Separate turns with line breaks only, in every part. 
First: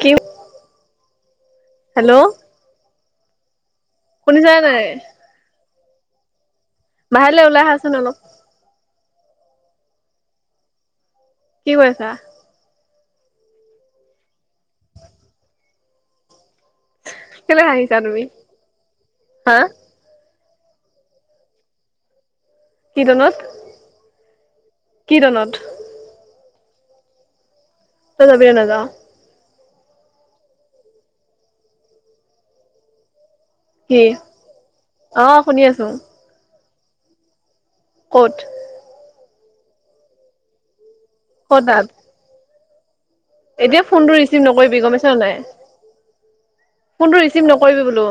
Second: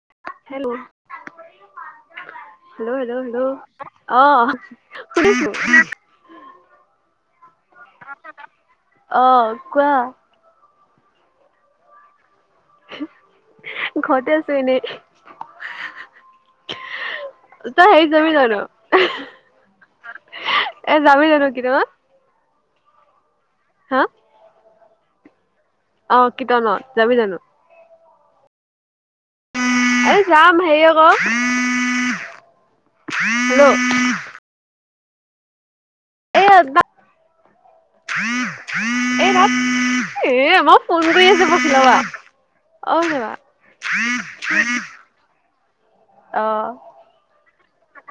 কি
hello
hello
hello hello hello
শুনিছা
অ',
নাই
শুনিছোঁ। [inaudible]
বাহিৰত এইফালে ওলাই আহাচোন অলপ।
অ কোৱা।
কি কৰি আছা?
ঘৰতে আছোঁ এনেই।
কেলে
তই
হাঁহিছা
হেৰিত
তুমি
যাবি জানোঁ?
হা
এ যাবি জানো [unintelligible]
[unintelligible]
হা?
[unintelligible]
অ', [unintelligible] যাবি জানোঁ?
তই যাবি [unintelligible] নাযাওঁ।
আৰে যাম হেৰি আকৌ হেল্ল'
কি অ শুনি আছো
এ বা
কত
এই ভাত এ ম ফোন কৰি আছে
ক'ত তাত
বকিলপা
এতিয়া ফোন টো ৰিচিভ নকৰিবি গম পাইছ নাই
অ
ফোনটো ৰি চিভ নকৰিবি বোলো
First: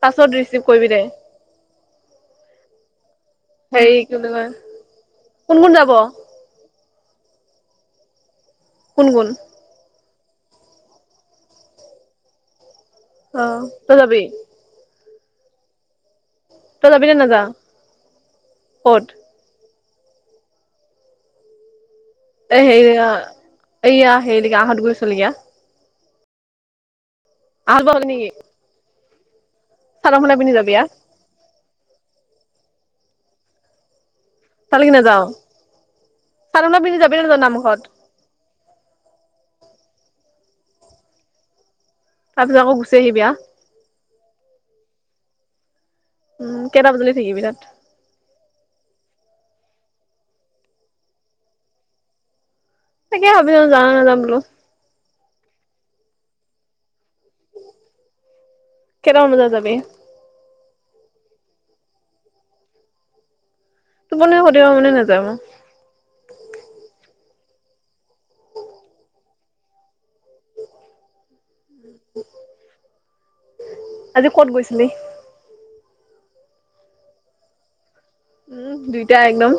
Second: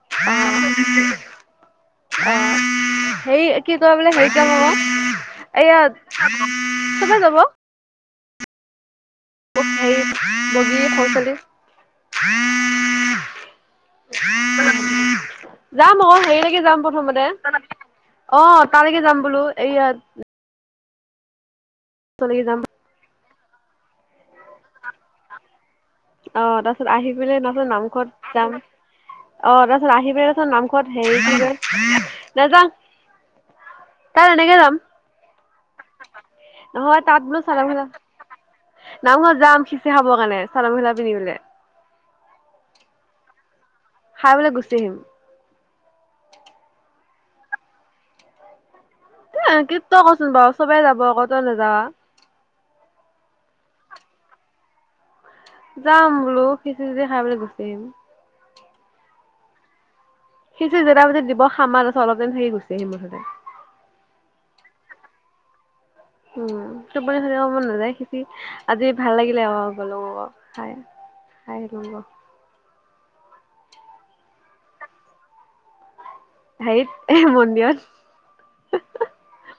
পাছত
অ
ৰিচিভ কৰিবি দে
অ সেই কি কয় বোলে হেৰি কব ক
কোন কোন
এয়া
যাব
চবে যাব
কোন কোন
বগি খোচালি
অ তই যাবি
যাম অক হেৰি যাম
তই যাবি নে
প্ৰথমতে
নাযা
অ তালৈকে
ক'ত
যাম বোলো এইয়াত যাম
এই হেৰিয় এইয়া হেৰিলেকে আহঁত গুৰি ওচৰলৈকে আহ।
অৱ তাৰ পিছত আহিব আহি পিনে নহ'লে
গাঁৱলৈ নেকি
নামঘৰত যাম। অ তাৰপিছত আহি
চাদৰ মেখেলা
পিনে
পিন্ধি যাবি আ
নামঘৰত হেৰি, কি কৰিম নেযাং।
তালেকে নাযাওঁ। চাদ মেখেলা
নহয়
পিন্ধি যাবি
তাত
নে
বোলো
নেযাওঁ নাম
চাদৰ মেখেলা
ঘৰত!
নামঘৰত যাম, খিচিৰি খাবৰ কাৰণে চাদৰ মখেলা পিন্ধিবলে।
তাৰ পিছত আকৌ গুচি আহিবি আ।
খাই পিনে গুচি আহিম।
উম কেইটা বজালে থাকিবি তাত
এ ত কচোন বাৰু চবে যাব আক তই নাযাৱা
তাকে ভাবিছো, জাও নাযাওঁ বোলো
যাম বোলো খিচিৰি চিচিৰি খাই পেলাই গুচি আহিম
কেইটা মান বজাত যাবি
খিচিৰি জেটা বজাত দিব খামাৰ আহ তাৰপিছত অলপ দিন থাকি গুচি আহি মুঠতে
টোপনি খতি হ'ব বোলি নাযায় মই
উম টোপনি খতি মন নাযায় খিচিৰি আজি ভাল লাগিলে অলপ গলো অক খাই খাই আহিলোঙ ক
আজি কত গৈছিলি
হাইত এ মন্দিৰত
উম দুইটা একদম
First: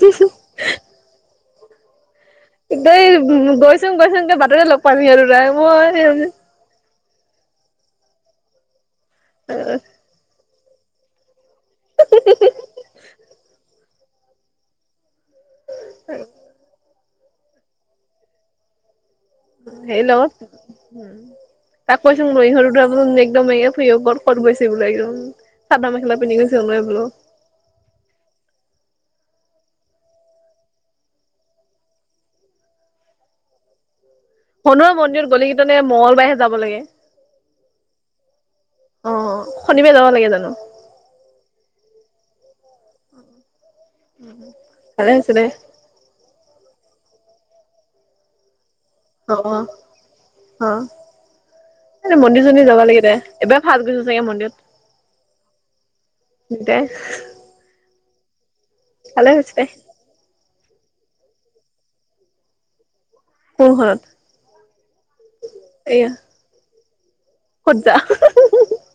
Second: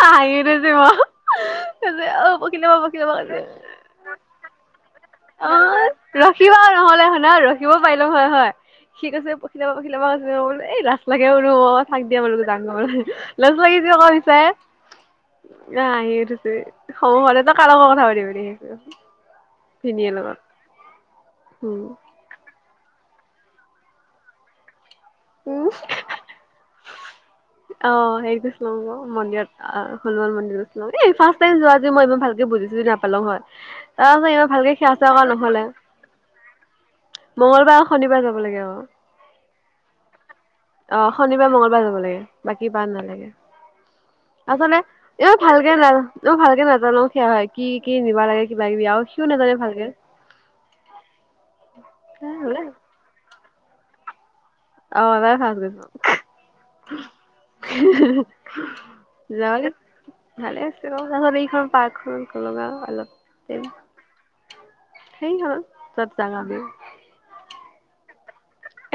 হাঁহি উঠিছে মো তাতে অপ
দেই গৈছোঙ গৈছোঙগে বাটতে লগ পামি আৰু তই মই
নাই ৰখিব পাৰিলো হয় হয় ঠিক আছে পখিলাবা পখিলাবা কৈছে অ বোলে এই লাষ্ট লাগে অ [unintelligible] থাক দিয়া বোলো যাঙগে মই লচ লাগিতিব [unintelligible] ক বিচায় আহ [unintelligible] ইছে স পাৰে তই কাৰ লগত কথা পাতিব [unintelligible]
হেল্লো' উম
উম
তাক কৈচোন ৰৈহ [unintelligible] একদম ফ [unintelligible] ব ক'ত ক'ত গৈছে বোলে একদম উম, চাদৰ মেখেলা পিন্ধি গৈছে [unintelligible] বো
অ', হেৰি গৈছিলোঙ আক' মন্দিৰত অ', হনুমান মন্দিৰত, এই ফাচ টাইম যোৱা যে মই ইমান ভালকে বুজিছো নাপালো হয় তাৰাছত ইমান ভালকে
হনুমান
সেৱা চেয়া
মন্দিৰত
কৰা
গ'লে
নহ'লে,
কিজানি মঙ্গলবাৰেহে যাব লাগে
মংগলবাৰ আৰু শনিবাৰ যাব লাগে অহ।
অ শনিবাৰে যাব লাগে জানো
অ শনিবাৰ মঙ্গলবাৰ যাব লাগে বাকী বা নালাগে আছানে
ভালে হৈছে
এ
দে
ভালকে লাল এ ভালকে লাল লং খীয়া হয় কি নিবা লাগে কি
অ অ অ এ মন্দিৰ চন্দিৰ যাবা লাগে দে এবাৰ ভাজ গৈছো চাগে মন্দিৰত
অ ভাজ গৈছো
দুটাই ভালে হৈছে দে
যাবাগে ভালে তত এইখন পাৰ্কখন লগা অলপ
টোৰ ঘৰত
সেই হল চব জাঙাব
খুটজা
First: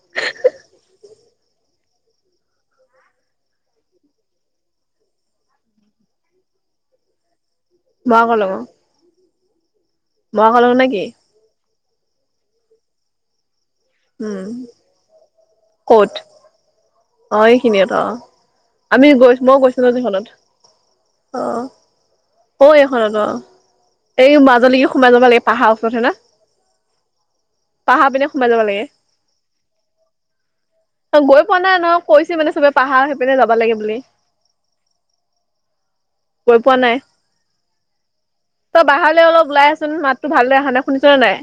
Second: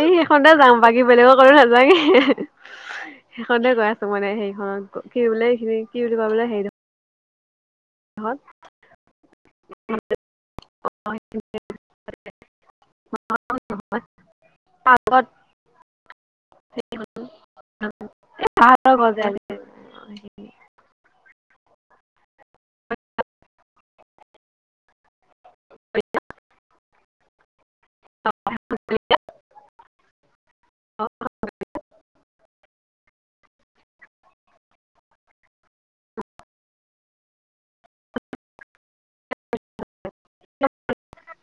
এই সেইখনতে যাম। বাকী বেলেগো কাৰো নাযায়ে, সেইখনতে গৈ আছো মানে সেইখনত কি বোলে এইখিনি কি বুলি কয় বোলে হেৰি
বাঘ ওলাব। [unintelligible]
[unintelligible]
উম,
পাৰ্কত
ক'ত? অ', এইখিনিত অ।
পাহাৰৰ
আমি
গছ
গৈ মই গৈছো ন সেখনত
যে
অ। অ', এইখনত অ। এই মাজ আলীকে সোমাই যাব লাগে। পাহাৰৰ ওচৰত হে না, পাহাৰৰ পিনে সোমাই যাব লাগে। অ', গৈ পোৱা নাই ন। কৈছে মানে চবে পাহাৰৰ সেইপিনে যাব লাগে বুলি, গৈ পোৱা নাই। তই বাহিৰলৈ অলপ ওলাই আহচোন, মাততো ভালদৰে অহা নাই, শুনিছ নে নাই?